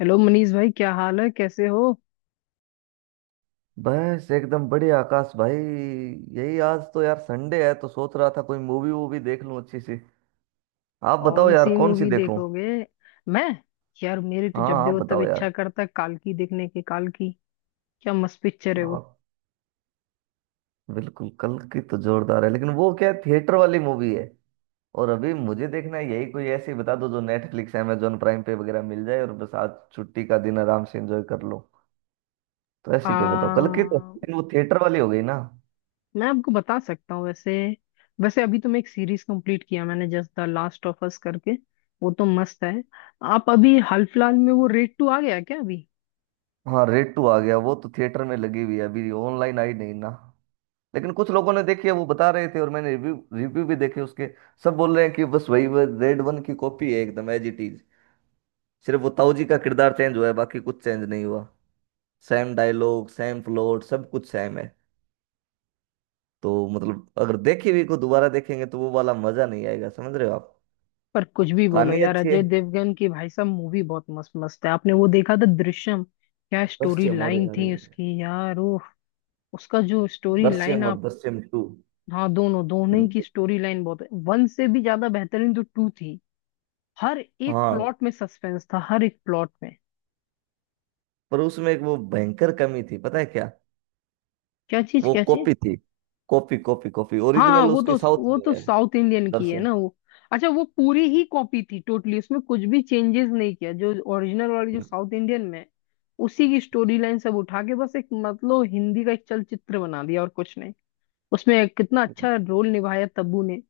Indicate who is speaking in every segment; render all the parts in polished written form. Speaker 1: Hello Manish भाई, क्या हाल है? कैसे हो?
Speaker 2: बस एकदम बढ़िया आकाश भाई। यही आज तो यार संडे है तो सोच रहा था कोई मूवी वूवी देख लूं अच्छी सी। आप बताओ
Speaker 1: कौन
Speaker 2: यार
Speaker 1: सी
Speaker 2: कौन सी
Speaker 1: मूवी
Speaker 2: देखूं।
Speaker 1: देखोगे? मैं? यार मेरी तो जब
Speaker 2: हाँ आप
Speaker 1: देखो तब
Speaker 2: बताओ
Speaker 1: इच्छा
Speaker 2: यार।
Speaker 1: करता है काल्की देखने की। काल्की क्या मस्त पिक्चर है वो।
Speaker 2: हाँ बिल्कुल कल की तो जोरदार है लेकिन वो क्या थिएटर वाली मूवी है। और अभी मुझे देखना है यही कोई ऐसी बता दो जो नेटफ्लिक्स अमेजोन प्राइम पे वगैरह मिल जाए और बस आज छुट्टी का दिन आराम से एंजॉय कर लो। तो
Speaker 1: आ
Speaker 2: ऐसी कोई बताओ कल की तो लेकिन वो थिएटर वाली हो गई ना।
Speaker 1: मैं आपको बता सकता हूँ। वैसे वैसे अभी तो मैं एक सीरीज कंप्लीट किया मैंने, just the last of us करके। वो तो मस्त है। आप अभी हाल फिलहाल में, वो रेड टू आ गया क्या अभी?
Speaker 2: हाँ रेड टू आ गया वो तो थिएटर में लगी हुई है अभी ऑनलाइन आई नहीं ना। लेकिन कुछ लोगों ने देखी है वो बता रहे थे और मैंने रिव्यू रिव्यू भी देखे उसके। सब बोल रहे हैं कि बस वही वह रेड वन की कॉपी है एकदम एज इट इज। सिर्फ वो ताऊ जी का किरदार चेंज हुआ है बाकी कुछ चेंज नहीं हुआ। सेम डायलॉग सेम प्लॉट सब कुछ सेम है। तो मतलब अगर देखी हुई को दोबारा देखेंगे तो वो वाला मजा नहीं आएगा समझ रहे हो आप।
Speaker 1: पर कुछ भी बोलो
Speaker 2: कहानी
Speaker 1: यार,
Speaker 2: अच्छी है।
Speaker 1: अजय देवगन की भाई साहब मूवी बहुत मस्त मस्त है। आपने वो देखा था दृश्यम? क्या स्टोरी
Speaker 2: दृश्यम और
Speaker 1: लाइन
Speaker 2: अरे
Speaker 1: थी
Speaker 2: अरे।
Speaker 1: उसकी यार! ओ, उसका जो स्टोरी लाइन
Speaker 2: दृश्यम और
Speaker 1: आप...
Speaker 2: दृश्यम टू।
Speaker 1: हाँ, दोनों दोनों ही की
Speaker 2: बिल्कुल।
Speaker 1: स्टोरी लाइन बहुत है, वन से भी ज्यादा बेहतरीन तो टू थी। हर एक
Speaker 2: हाँ।
Speaker 1: प्लॉट में सस्पेंस था, हर एक प्लॉट में।
Speaker 2: पर उसमें एक वो भयंकर कमी थी पता है क्या।
Speaker 1: क्या चीज
Speaker 2: वो
Speaker 1: क्या चीज?
Speaker 2: कॉपी थी। कॉपी कॉपी कॉपी
Speaker 1: हाँ हाँ,
Speaker 2: ओरिजिनल
Speaker 1: वो
Speaker 2: उसकी
Speaker 1: तो...
Speaker 2: साउथ
Speaker 1: वो
Speaker 2: में
Speaker 1: तो
Speaker 2: है।
Speaker 1: साउथ इंडियन की है
Speaker 2: दृश्यम।
Speaker 1: ना वो। अच्छा वो पूरी ही कॉपी थी, टोटली उसमें कुछ भी चेंजेस नहीं किया, जो ओरिजिनल वाली जो साउथ इंडियन में है, उसी की स्टोरी लाइन सब उठा के बस एक मतलब हिंदी का एक चलचित्र बना दिया और कुछ नहीं। उसमें कितना
Speaker 2: बिल्कुल।
Speaker 1: अच्छा रोल निभाया तब्बू ने!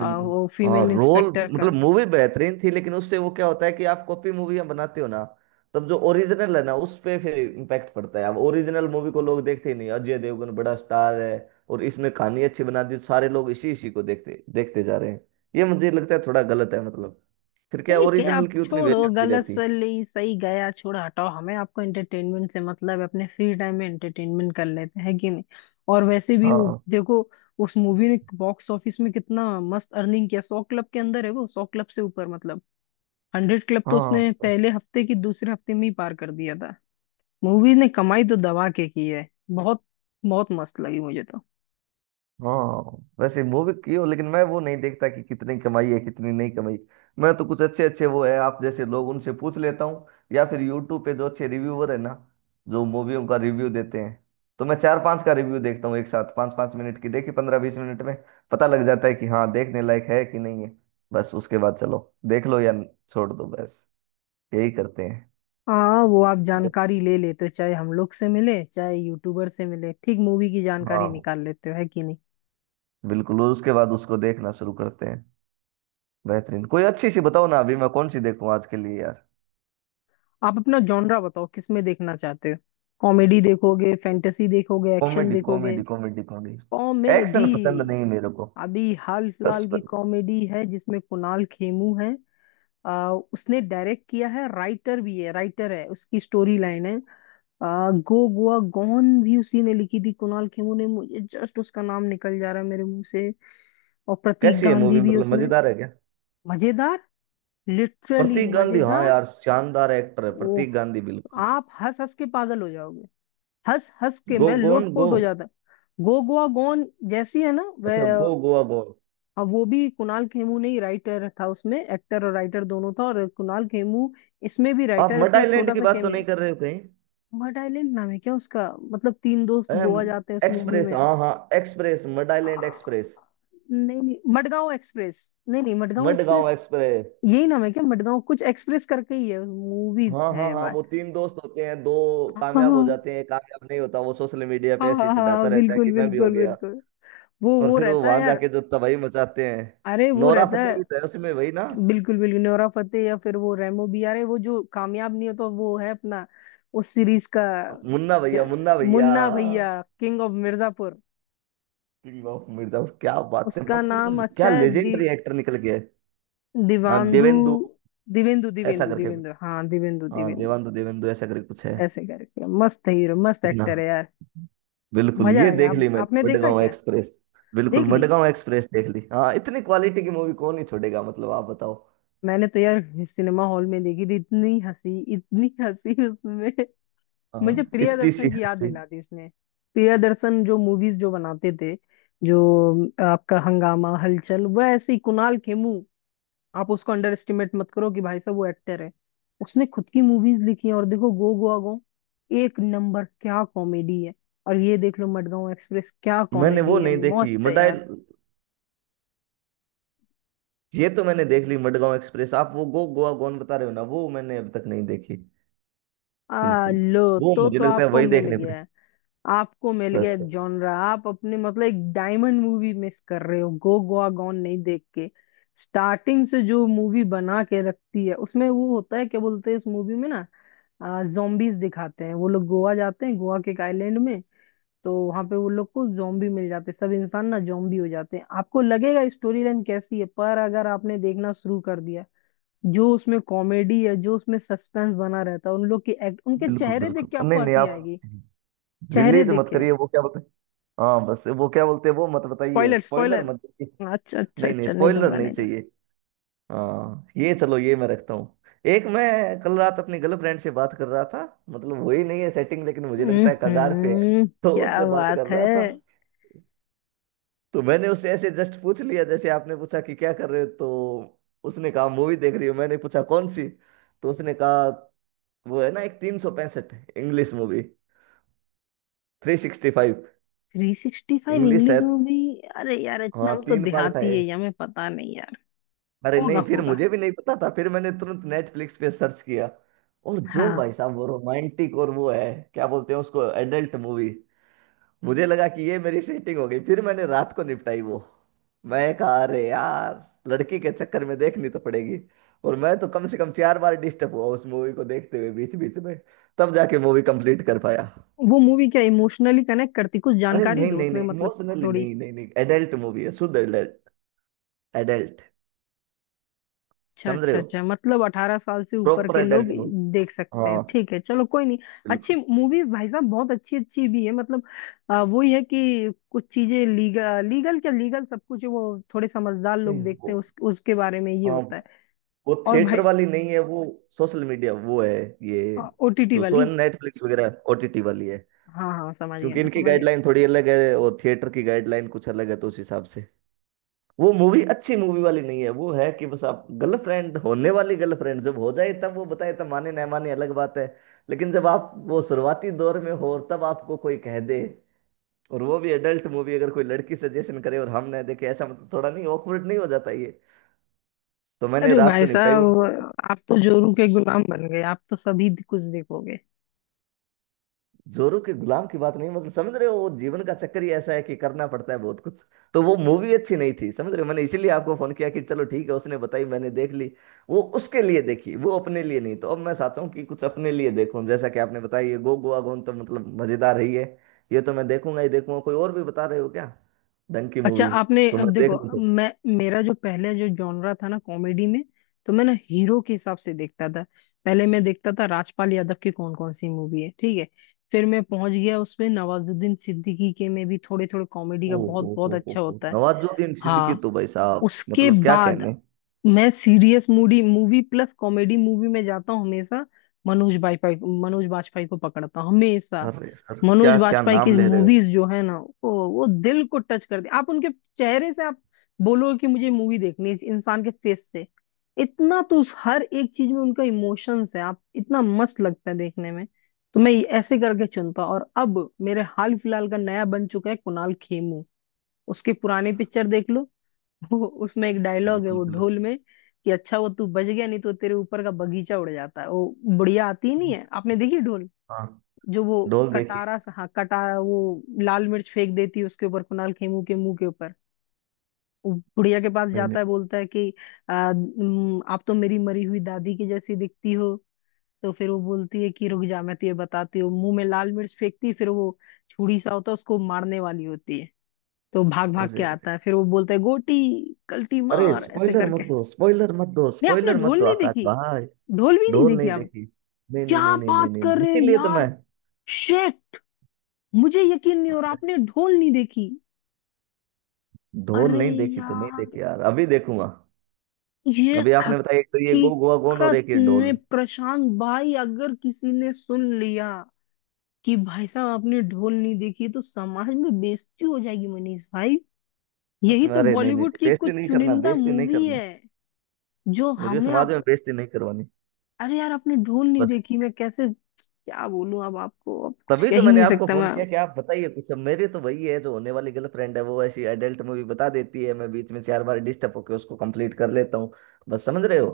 Speaker 1: वो
Speaker 2: हाँ
Speaker 1: फीमेल
Speaker 2: रोल।
Speaker 1: इंस्पेक्टर
Speaker 2: मतलब
Speaker 1: का।
Speaker 2: मूवी बेहतरीन थी लेकिन उससे वो क्या होता है कि आप कॉपी मूवियां बनाते हो ना। तब जो ओरिजिनल है ना उस पे फिर इम्पैक्ट पड़ता है। अब ओरिजिनल मूवी को लोग देखते ही नहीं अजय देवगन बड़ा स्टार है और इसमें कहानी अच्छी बना दी सारे लोग इसी इसी को देखते देखते जा रहे हैं। ये मुझे लगता है थोड़ा गलत है मतलब। फिर क्या
Speaker 1: ठीक है,
Speaker 2: ओरिजिनल
Speaker 1: आप
Speaker 2: की उतनी
Speaker 1: छोड़ो,
Speaker 2: वैल्यू नहीं
Speaker 1: गलत
Speaker 2: रहती।
Speaker 1: सही सही गया, छोड़ो, हटाओ। हमें आपको एंटरटेनमेंट से मतलब है, अपने फ्री टाइम में एंटरटेनमेंट कर लेते हैं कि नहीं। और वैसे भी वो
Speaker 2: हाँ
Speaker 1: देखो, उस मूवी ने बॉक्स ऑफिस में कितना मस्त अर्निंग किया। 100 क्लब के अंदर है वो, 100 क्लब से ऊपर मतलब। 100 क्लब तो
Speaker 2: हाँ
Speaker 1: उसने पहले हफ्ते की, दूसरे हफ्ते में ही पार कर दिया था। मूवी ने कमाई तो दबा के की है बहुत। बहुत मस्त लगी मुझे तो।
Speaker 2: हाँ वैसे वो भी की हो लेकिन मैं वो नहीं देखता कि कितनी कमाई है कितनी नहीं कमाई। मैं तो कुछ अच्छे अच्छे वो है आप जैसे लोग उनसे पूछ लेता हूँ। या फिर यूट्यूब पे जो अच्छे रिव्यूअर है ना जो मूवियों का रिव्यू देते हैं। तो मैं चार पांच का रिव्यू देखता हूँ एक साथ पाँच पाँच मिनट की देखी 15-20 मिनट में पता लग जाता है कि हाँ देखने लायक है कि नहीं है। बस उसके बाद चलो देख लो या छोड़ दो बस। यही करते हैं।
Speaker 1: हाँ वो आप
Speaker 2: तो
Speaker 1: जानकारी ले लेते हो, चाहे हम लोग से मिले चाहे यूट्यूबर से मिले, ठीक मूवी की जानकारी
Speaker 2: हाँ
Speaker 1: निकाल लेते हो, है कि नहीं।
Speaker 2: बिल्कुल उसके बाद उसको देखना शुरू करते हैं। बेहतरीन कोई अच्छी सी बताओ ना अभी मैं कौन सी देखूं आज के लिए यार।
Speaker 1: आप अपना जॉनरा बताओ, किस में देखना चाहते हो? कॉमेडी देखोगे, फैंटेसी देखोगे, एक्शन
Speaker 2: कॉमेडी
Speaker 1: देखोगे?
Speaker 2: Comedy comedy comedy.
Speaker 1: Comedy?
Speaker 2: Action पसंद नहीं मेरे को।
Speaker 1: अभी हाल फिलहाल
Speaker 2: सस।
Speaker 1: की कॉमेडी है जिसमें कुणाल खेमू है। उसने डायरेक्ट किया है, राइटर भी है, राइटर है, उसकी स्टोरी लाइन है। गो गोवा गॉन भी उसी ने लिखी थी, कुणाल खेमू ने। मुझे जस्ट उसका नाम निकल जा रहा है मेरे मुंह से, और प्रतीक
Speaker 2: कैसी है मूवी
Speaker 1: गांधी भी
Speaker 2: मतलब
Speaker 1: उसमें।
Speaker 2: मजेदार है क्या।
Speaker 1: मजेदार, लिटरली
Speaker 2: प्रतीक गांधी हाँ
Speaker 1: मजेदार।
Speaker 2: यार शानदार एक्टर है प्रतीक गांधी
Speaker 1: ओह,
Speaker 2: बिल्कुल।
Speaker 1: आप हंस हंस के पागल हो जाओगे, हंस हंस के
Speaker 2: गो
Speaker 1: मैं
Speaker 2: गोन गो।
Speaker 1: लोटपोट हो जाता। गो गोवा गॉन जैसी है ना
Speaker 2: अच्छा गो
Speaker 1: वह।
Speaker 2: गोवा गो।
Speaker 1: अब वो भी कुणाल खेमू, नहीं राइटर था उसमें, एक्टर और राइटर दोनों था, और कुणाल खेमू इसमें भी
Speaker 2: आप
Speaker 1: राइटर,
Speaker 2: मड
Speaker 1: इसमें
Speaker 2: आइलैंड
Speaker 1: छोटा
Speaker 2: की
Speaker 1: सा
Speaker 2: बात तो नहीं
Speaker 1: कैमियो।
Speaker 2: कर रहे हो कहीं।
Speaker 1: मड आइलैंड नाम है क्या उसका? मतलब तीन दोस्त
Speaker 2: अम,
Speaker 1: गोवा जाते हैं उस मूवी
Speaker 2: एक्सप्रेस
Speaker 1: में।
Speaker 2: हाँ हाँ। Express mud island express.
Speaker 1: आ, नहीं नहीं मडगांव एक्सप्रेस, नहीं नहीं मडगांव
Speaker 2: मडगांव
Speaker 1: एक्सप्रेस।
Speaker 2: एक्सप्रेस।
Speaker 1: यही नाम है क्या? मडगांव कुछ एक्सप्रेस करके ही है मूवी,
Speaker 2: हाँ हाँ
Speaker 1: है
Speaker 2: हाँ
Speaker 1: बात?
Speaker 2: वो तीन दोस्त होते हैं दो
Speaker 1: हाँ
Speaker 2: कामयाब हो
Speaker 1: हाँ
Speaker 2: जाते हैं एक कामयाब नहीं होता वो सोशल मीडिया
Speaker 1: हाँ
Speaker 2: पे ऐसे ही
Speaker 1: हाँ हाँ,
Speaker 2: चढ़ाता रहता है
Speaker 1: बिल्कुल
Speaker 2: कि मैं भी हो
Speaker 1: बिल्कुल
Speaker 2: गया।
Speaker 1: बिल्कुल। वो
Speaker 2: और
Speaker 1: वो
Speaker 2: फिर वो
Speaker 1: रहता है
Speaker 2: वहां
Speaker 1: यार।
Speaker 2: जाके जो तबाही मचाते हैं।
Speaker 1: अरे वो
Speaker 2: नोरा
Speaker 1: रहता
Speaker 2: फतेही
Speaker 1: है।
Speaker 2: भी तो है उसमें वही ना।
Speaker 1: बिल्कुल बिल्कुल, नोरा फतेही, या फिर वो रेमो भी यार है, वो जो कामयाब नहीं होता वो है अपना, उस सीरीज का।
Speaker 2: मुन्ना
Speaker 1: क्या?
Speaker 2: भैया मुन्ना भैया।
Speaker 1: मुन्ना भैया, king of Mirzapur.
Speaker 2: King of Mirzapur क्या बात है
Speaker 1: उसका नाम
Speaker 2: मतलब क्या
Speaker 1: अच्छा है, दि,
Speaker 2: लेजेंडरी एक्टर निकल गए। हाँ
Speaker 1: दिवांदु,
Speaker 2: देवेंदु
Speaker 1: दिवेंदु
Speaker 2: ऐसा
Speaker 1: दिवेंदु
Speaker 2: करके कुछ।
Speaker 1: दिवेंदु, हाँ दिवेंदु
Speaker 2: हाँ
Speaker 1: दिवेंदु
Speaker 2: देवांदु देवेंदु ऐसा करके कुछ है।
Speaker 1: ऐसे करके। मस्त हीरो, मस्त
Speaker 2: ठीक ना।
Speaker 1: एक्टर है यार।
Speaker 2: बिल्कुल
Speaker 1: मजा
Speaker 2: ये
Speaker 1: आएगा।
Speaker 2: देख
Speaker 1: आप,
Speaker 2: ली मैंने
Speaker 1: आपने देखा
Speaker 2: मडगांव
Speaker 1: क्या?
Speaker 2: एक्सप्रेस। बिल्कुल
Speaker 1: देख ली?
Speaker 2: मडगांव एक्सप्रेस देख ली। हाँ इतनी क्वालिटी की मूवी कौन ही छोड़ेगा मतलब आप बताओ।
Speaker 1: मैंने तो यार सिनेमा हॉल में देखी थी, इतनी हंसी उसमें।
Speaker 2: हाँ
Speaker 1: मुझे
Speaker 2: इतनी सी
Speaker 1: प्रियदर्शन की याद
Speaker 2: हंसी।
Speaker 1: दिला दी इसने, प्रियदर्शन जो मूवीज जो बनाते थे, जो आपका हंगामा, हलचल, वह ऐसे ही कुणाल खेमू। आप उसको अंडर एस्टिमेट मत करो कि भाई साहब वो एक्टर है, उसने खुद की मूवीज लिखी हैं। और देखो गो गोवा गो, एक नंबर क्या कॉमेडी है। और ये देख लो मडगांव एक्सप्रेस, क्या
Speaker 2: मैंने वो
Speaker 1: कॉमेडी है,
Speaker 2: नहीं देखी
Speaker 1: मस्त है
Speaker 2: मडाई।
Speaker 1: यार।
Speaker 2: ये तो मैंने देख ली मडगांव एक्सप्रेस। आप वो गो गोवा गॉन बता रहे हो ना वो मैंने अभी तक नहीं देखी।
Speaker 1: आ
Speaker 2: बिल्कुल।
Speaker 1: लो
Speaker 2: वो
Speaker 1: तो
Speaker 2: मुझे
Speaker 1: तो
Speaker 2: लगता है
Speaker 1: आपको
Speaker 2: वही
Speaker 1: मिल
Speaker 2: देखने पड़े।
Speaker 1: गया है। आपको मिल
Speaker 2: बस
Speaker 1: गया एक
Speaker 2: तो।
Speaker 1: जॉनरा। आप अपने मतलब एक डायमंड मूवी मिस कर रहे हो गो गोआ गॉन नहीं देख के। स्टार्टिंग से जो मूवी बना के रखती है उसमें, वो होता है क्या बोलते हैं उस मूवी में ना, जोम्बीज दिखाते हैं। वो लोग गोवा जाते हैं, गोवा के एक आइलैंड में, तो वहां पे वो लोग को जोम्बी मिल जाते हैं। सब इंसान ना जोम्बी हो जाते हैं। आपको लगेगा स्टोरी लाइन कैसी है, पर अगर आपने देखना शुरू कर दिया, जो उसमें कॉमेडी है, जो उसमें सस्पेंस बना रहता है, उन लोग की एक्ट, उनके
Speaker 2: बिल्कुल
Speaker 1: चेहरे देख
Speaker 2: बिल्कुल
Speaker 1: के
Speaker 2: नहीं
Speaker 1: आपको
Speaker 2: नहीं
Speaker 1: हंसी
Speaker 2: आप
Speaker 1: आएगी, चेहरे
Speaker 2: रिलीज
Speaker 1: देख
Speaker 2: मत
Speaker 1: के।
Speaker 2: करिए वो क्या बोलते हैं। हाँ बस वो क्या बोलते हैं वो मत बताइए
Speaker 1: स्पॉइलर,
Speaker 2: स्पॉइलर
Speaker 1: स्पॉइलर?
Speaker 2: मत दीजिए।
Speaker 1: अच्छा अच्छा
Speaker 2: नहीं नहीं
Speaker 1: अच्छा, नहीं
Speaker 2: स्पॉइलर
Speaker 1: दूंगा
Speaker 2: नहीं
Speaker 1: नहीं दूंगा।
Speaker 2: चाहिए। हाँ ये चलो ये मैं रखता हूँ। एक मैं कल रात अपनी गर्लफ्रेंड से बात कर रहा था। मतलब वही नहीं है सेटिंग लेकिन मुझे लगता है कगार पे है।
Speaker 1: हम्म।
Speaker 2: तो
Speaker 1: क्या
Speaker 2: उससे बात कर
Speaker 1: बात है?
Speaker 2: रहा था। तो मैंने उससे ऐसे जस्ट पूछ लिया जैसे आपने पूछा कि क्या कर रहे हो तो उसने कहा मूवी देख रही हूँ मैंने पूछा कौन सी। तो उसने कहा वो है ना एक 365 इंग्लिश मूवी। 365
Speaker 1: 365
Speaker 2: इंग्लिश
Speaker 1: इंग्लिश
Speaker 2: है।
Speaker 1: मूवी? अरे यार, इतना
Speaker 2: हाँ
Speaker 1: हम तो
Speaker 2: तीन पार्ट है।
Speaker 1: देहाती है, हमें पता नहीं यार।
Speaker 2: अरे
Speaker 1: होगा
Speaker 2: नहीं फिर
Speaker 1: होगा,
Speaker 2: मुझे भी नहीं पता था फिर मैंने तुरंत नेटफ्लिक्स पे सर्च किया। और जो
Speaker 1: हाँ।
Speaker 2: भाई साहब वो रोमांटिक और वो है क्या बोलते हैं उसको एडल्ट मूवी। मुझे लगा कि ये मेरी सेटिंग हो गई फिर मैंने रात को निपटाई वो। मैं कहा अरे यार लड़की के चक्कर में देखनी तो पड़ेगी। और मैं तो कम से कम 4 बार डिस्टर्ब हुआ उस मूवी को देखते हुए बीच बीच में। तब जाके मूवी कंप्लीट कर पाया।
Speaker 1: वो मूवी क्या इमोशनली कनेक्ट करती, कुछ
Speaker 2: अरे
Speaker 1: जानकारी
Speaker 2: नहीं
Speaker 1: दो
Speaker 2: नहीं
Speaker 1: उसमें,
Speaker 2: नहीं
Speaker 1: मतलब?
Speaker 2: इमोशनली
Speaker 1: थोड़ी?
Speaker 2: नहीं नहीं नहीं एडल्ट मूवी है शुद्ध एडल्ट। एडल्ट।
Speaker 1: अच्छा
Speaker 2: समझ रहे
Speaker 1: अच्छा
Speaker 2: हो
Speaker 1: अच्छा, मतलब 18 साल से ऊपर
Speaker 2: प्रॉपर
Speaker 1: के लोग
Speaker 2: एडल्ट मूवी।
Speaker 1: देख सकते
Speaker 2: हाँ
Speaker 1: हैं, ठीक है चलो, कोई नहीं। अच्छी
Speaker 2: बिल्कुल।
Speaker 1: मूवी भाई साहब, बहुत अच्छी, अच्छी भी है मतलब। वो ही है कि कुछ चीजें लीगल लीगल क्या लीगल सब कुछ है, वो थोड़े समझदार लोग
Speaker 2: नहीं वो।
Speaker 1: देखते हैं, उस, उसके बारे में ये
Speaker 2: हाँ
Speaker 1: होता है।
Speaker 2: वो
Speaker 1: और
Speaker 2: थिएटर
Speaker 1: भाई?
Speaker 2: वाली नहीं है वो। सोशल मीडिया वो है। ये
Speaker 1: ओटीटी
Speaker 2: जो शो है
Speaker 1: वाली।
Speaker 2: नेटफ्लिक्स वगैरह ओटीटी वाली है।
Speaker 1: हाँ हाँ समझ गया,
Speaker 2: क्योंकि
Speaker 1: मैं
Speaker 2: इनकी
Speaker 1: समझ
Speaker 2: गाइडलाइन
Speaker 1: गया।
Speaker 2: थोड़ी अलग है और थिएटर की गाइडलाइन कुछ अलग है तो उस हिसाब से वो मूवी अच्छी मूवी वाली नहीं है। वो है कि बस आप गर्लफ्रेंड होने वाली गर्लफ्रेंड जब हो जाए तब वो बताए तब माने ना माने अलग बात है। लेकिन जब आप वो शुरुआती दौर में हो और तब आपको कोई कह दे और वो भी एडल्ट मूवी अगर कोई लड़की सजेशन करे और हम ना देखे ऐसा मतलब थोड़ा नहीं ऑकवर्ड नहीं हो जाता ये। तो मैंने
Speaker 1: अरे
Speaker 2: रात को
Speaker 1: भाई
Speaker 2: निपटाई वो।
Speaker 1: साहब, आप तो जोरू के गुलाम बन गए, आप तो सभी कुछ देखोगे।
Speaker 2: जोरू के गुलाम की बात नहीं मतलब समझ रहे हो वो जीवन का चक्कर ही ऐसा है कि करना पड़ता है बहुत कुछ। तो वो मूवी अच्छी नहीं थी समझ रहे हो मैंने इसीलिए आपको फोन किया कि चलो ठीक है उसने बताई मैंने देख ली। वो उसके लिए देखी वो अपने लिए नहीं तो अब मैं चाहता हूँ कि कुछ अपने लिए देखूं जैसा कि आपने बताया ये गो गोवा गॉन तो मतलब मजेदार ही है। ये तो मैं देखूंगा ही देखूंगा कोई और भी बता रहे हो क्या। ढंग की
Speaker 1: अच्छा
Speaker 2: मूवी
Speaker 1: आपने
Speaker 2: तो मैं
Speaker 1: अब
Speaker 2: देख
Speaker 1: देखो,
Speaker 2: लूँ तो।
Speaker 1: मैं, मेरा जो पहले जो जॉनरा था ना कॉमेडी में, तो मैं ना हीरो के हिसाब से देखता था। पहले मैं देखता था राजपाल यादव की कौन कौन सी मूवी है, ठीक है। फिर मैं पहुंच गया उसमें नवाजुद्दीन सिद्दीकी के, में भी थोड़े थोड़े कॉमेडी का
Speaker 2: ओ
Speaker 1: बहुत बहुत अच्छा
Speaker 2: हो
Speaker 1: होता है।
Speaker 2: नवाजुद्दीन सिद्दीकी
Speaker 1: हाँ,
Speaker 2: तो भाई साहब
Speaker 1: उसके
Speaker 2: मतलब क्या
Speaker 1: बाद
Speaker 2: कहने।
Speaker 1: मैं serious moody movie plus comedy movie में जाता हूँ हमेशा। मनोज बाजपेयी, मनोज बाजपेयी को पकड़ता हूँ हमेशा।
Speaker 2: अरे सर
Speaker 1: मनोज
Speaker 2: क्या क्या
Speaker 1: बाजपेयी की
Speaker 2: नाम ले रहे हो।
Speaker 1: मूवीज जो है ना, वो दिल को टच करती। आप उनके चेहरे से आप बोलोगे कि मुझे मूवी देखनी है इस इंसान के फेस से। इतना तो उस हर एक चीज में उनका इमोशंस है, आप इतना मस्त लगता है देखने में। तो मैं ये ऐसे करके चुनता हूं। और अब मेरे हाल फिलहाल का नया बन चुका है कुणाल खेमू, उसके पुराने पिक्चर देख लो। वो उसमें एक डायलॉग है
Speaker 2: बिल्कुल
Speaker 1: वो
Speaker 2: बिल्कुल।
Speaker 1: ढोल में, कि अच्छा वो तू बच गया, नहीं तो तेरे ऊपर का बगीचा उड़ जाता है, वो बुढ़िया आती ही नहीं है। आपने देखी ढोल?
Speaker 2: हाँ
Speaker 1: जो वो
Speaker 2: डोल देखिए।
Speaker 1: कटारा सा, हाँ कटारा, वो लाल मिर्च फेंक देती है उसके ऊपर, कुणाल खेमू के मुंह के ऊपर। वो बुढ़िया के पास
Speaker 2: नहीं
Speaker 1: जाता
Speaker 2: नहीं।
Speaker 1: है, बोलता है कि आप तो मेरी मरी हुई दादी की जैसी दिखती हो।" तो फिर वो बोलती है कि रुक जा मैं तुझे बताती हूँ, मुंह में लाल मिर्च फेंकती है, फिर वो छुरी सा होता है, उसको मारने वाली होती है, तो भाग भाग के
Speaker 2: अरे
Speaker 1: आता
Speaker 2: अरे
Speaker 1: है, फिर वो बोलता है गोटी, कल्टी
Speaker 2: अरे
Speaker 1: मार ऐसे
Speaker 2: स्पॉइलर मत
Speaker 1: करके।
Speaker 2: दो स्पॉइलर मत दो
Speaker 1: नहीं, आपने
Speaker 2: स्पॉइलर मत
Speaker 1: ढोल
Speaker 2: दो
Speaker 1: नहीं
Speaker 2: आकाश
Speaker 1: देखी?
Speaker 2: भाई।
Speaker 1: ढोल भी नहीं
Speaker 2: ढोल
Speaker 1: देखी
Speaker 2: नहीं
Speaker 1: आपने?
Speaker 2: देखी। नहीं नहीं
Speaker 1: क्या
Speaker 2: नहीं नहीं नहीं
Speaker 1: बात
Speaker 2: नहीं
Speaker 1: कर
Speaker 2: नहीं।
Speaker 1: रहे हो
Speaker 2: इसीलिए तो मैं।
Speaker 1: यार? शेट, मुझे यकीन नहीं हो रहा आपने ढोल नहीं देखी।
Speaker 2: ढोल
Speaker 1: अरे
Speaker 2: नहीं देखी तो नहीं
Speaker 1: यार,
Speaker 2: देखी यार अभी देखूंगा।
Speaker 1: ये
Speaker 2: अभी आपने बताया एक तो ये गो गोवा गोन और
Speaker 1: हकीकत
Speaker 2: एक ये
Speaker 1: में
Speaker 2: ढोल।
Speaker 1: प्रशांत भाई, अगर किसी ने सुन लिया कि भाई साहब आपने ढोल नहीं देखी, तो समाज में बेइज्जती हो जाएगी मनीष भाई।
Speaker 2: सच
Speaker 1: यही
Speaker 2: में
Speaker 1: तो
Speaker 2: अरे नहीं नहीं
Speaker 1: बॉलीवुड
Speaker 2: नहीं,
Speaker 1: की
Speaker 2: बेइज्जती
Speaker 1: कुछ
Speaker 2: नहीं करना
Speaker 1: चुनिंदा
Speaker 2: बेइज्जती नहीं
Speaker 1: मूवी
Speaker 2: करना।
Speaker 1: है जो
Speaker 2: मुझे
Speaker 1: हमें
Speaker 2: समाज
Speaker 1: आप...
Speaker 2: में बेइज्जती नहीं करवानी।
Speaker 1: अरे यार आपने ढोल नहीं
Speaker 2: बस।
Speaker 1: देखी, मैं कैसे क्या बोलूं अब आपको, अब कुछ
Speaker 2: तभी
Speaker 1: कह
Speaker 2: तो
Speaker 1: ही
Speaker 2: मैंने
Speaker 1: नहीं
Speaker 2: आपको
Speaker 1: सकता
Speaker 2: फोन
Speaker 1: मैं।
Speaker 2: किया कि आप बताइए कुछ अब मेरी तो वही है जो होने वाली गर्लफ्रेंड है वो ऐसी एडल्ट मूवी बता देती है मैं बीच में 4 बार डिस्टर्ब होकर उसको कंप्लीट कर लेता हूँ बस समझ रहे हो।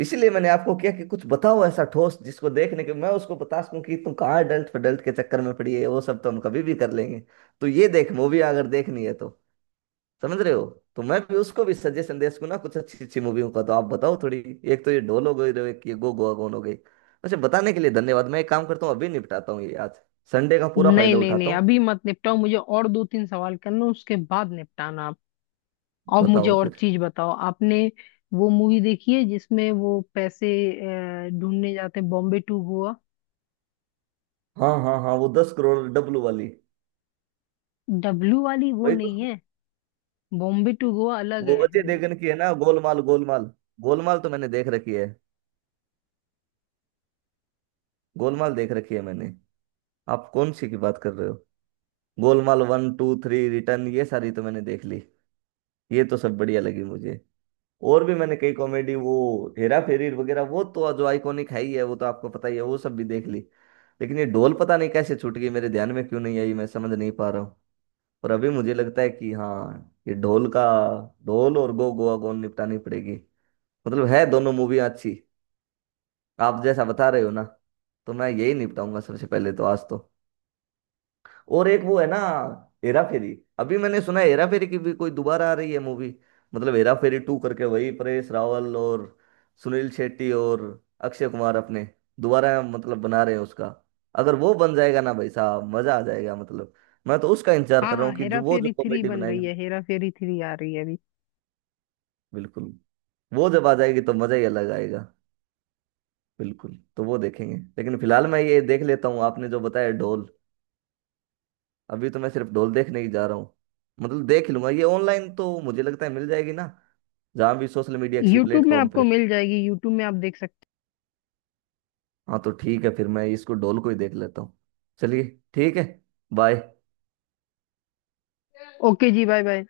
Speaker 2: इसीलिए मैंने आपको किया कि कुछ बताओ ऐसा ठोस जिसको देखने के मैं उसको बता सकूं कि तुम कहाँ डल्ट फडल्ट के चक्कर में पड़ी है वो सब तो हम कभी भी कर लेंगे। तो ये देख मूवी अगर देखनी है तो समझ रहे हो तो मैं भी उसको भी सजेशन दे सकूं ना कुछ अच्छी अच्छी मूवियों का तो आप बताओ थोड़ी। एक तो ये ढोल हो गई तो एक ये गो गोवा कौन हो गई। वैसे बताने के लिए धन्यवाद मैं एक काम करता हूँ अभी निपटाता हूँ ये आज। संडे का पूरा
Speaker 1: नहीं
Speaker 2: फायदा
Speaker 1: नहीं
Speaker 2: उठाता
Speaker 1: नहीं,
Speaker 2: हूँ।
Speaker 1: अभी मत निपटाओ, मुझे और दो तीन सवाल करना, उसके बाद निपटाना आप। अब मुझे
Speaker 2: बताओ
Speaker 1: और
Speaker 2: फिर।
Speaker 1: चीज बताओ। आपने वो मूवी देखी है जिसमें वो पैसे ढूंढने जाते हैं, बॉम्बे टू गोवा?
Speaker 2: हाँ हाँ हाँ वो 10 करोड़ डब्लू वाली।
Speaker 1: डब्लू वाली वो
Speaker 2: वही तो।
Speaker 1: नहीं है, बॉम्बे टू गोवा अलग
Speaker 2: वो
Speaker 1: है।
Speaker 2: अजय देवगन की है ना गोलमाल गोलमाल। गोलमाल तो मैंने देख रखी है। गोलमाल देख रखी है मैंने। आप कौन सी की बात कर रहे हो। Golmaal one two three return ये सारी तो मैंने देख ली। ये तो सब बढ़िया लगी मुझे। और भी मैंने कई कॉमेडी वो हेरा फेरी वगैरह वो तो जो आइकॉनिक है ही है वो तो आपको पता ही है वो सब भी देख ली। लेकिन ये ढोल पता नहीं कैसे छूट गई मेरे ध्यान में क्यों नहीं आई मैं समझ नहीं पा रहा हूँ। पर अभी मुझे लगता है कि हाँ ये ढोल का ढोल और गो गोवा गोन निपटानी पड़ेगी। मतलब है दोनों मूवियाँ अच्छी आप जैसा बता रहे हो ना। तो मैं यही निपटाऊंगा सबसे पहले तो आज तो। और एक वो है ना हेरा फेरी। अभी मैंने सुना है हेरा फेरी की भी कोई दोबारा आ रही है मूवी मतलब हेरा फेरी टू करके वही परेश रावल और सुनील शेट्टी और अक्षय कुमार अपने दोबारा मतलब बना रहे हैं उसका। अगर वो बन जाएगा ना भाई साहब मजा आ जाएगा मतलब मैं तो उसका इंतजार
Speaker 1: हाँ
Speaker 2: कर रहा
Speaker 1: हाँ,
Speaker 2: हूँ कि
Speaker 1: हेरा
Speaker 2: जो वो जो
Speaker 1: फेरी थ्री
Speaker 2: कॉमेडी
Speaker 1: बन रही
Speaker 2: बनाएंगे।
Speaker 1: है, हेरा फेरी 3 आ रही है अभी।
Speaker 2: बिल्कुल। वो जब आ जाएगी तो मजा ही अलग आएगा। बिल्कुल तो वो देखेंगे लेकिन फिलहाल मैं ये देख लेता हूँ आपने जो बताया ढोल। अभी तो मैं सिर्फ ढोल देखने ही जा रहा हूँ मतलब देख लूंगा ये ऑनलाइन तो मुझे लगता है मिल जाएगी ना जहाँ भी सोशल मीडिया किसी
Speaker 1: यूट्यूब में
Speaker 2: प्लेटफॉर्म
Speaker 1: आपको
Speaker 2: पे।
Speaker 1: मिल जाएगी, यूट्यूब में आप देख सकते
Speaker 2: हाँ तो ठीक है फिर मैं इसको ढोल को ही देख लेता हूँ। चलिए ठीक है बाय।
Speaker 1: हो। ओके जी, बाय बाय।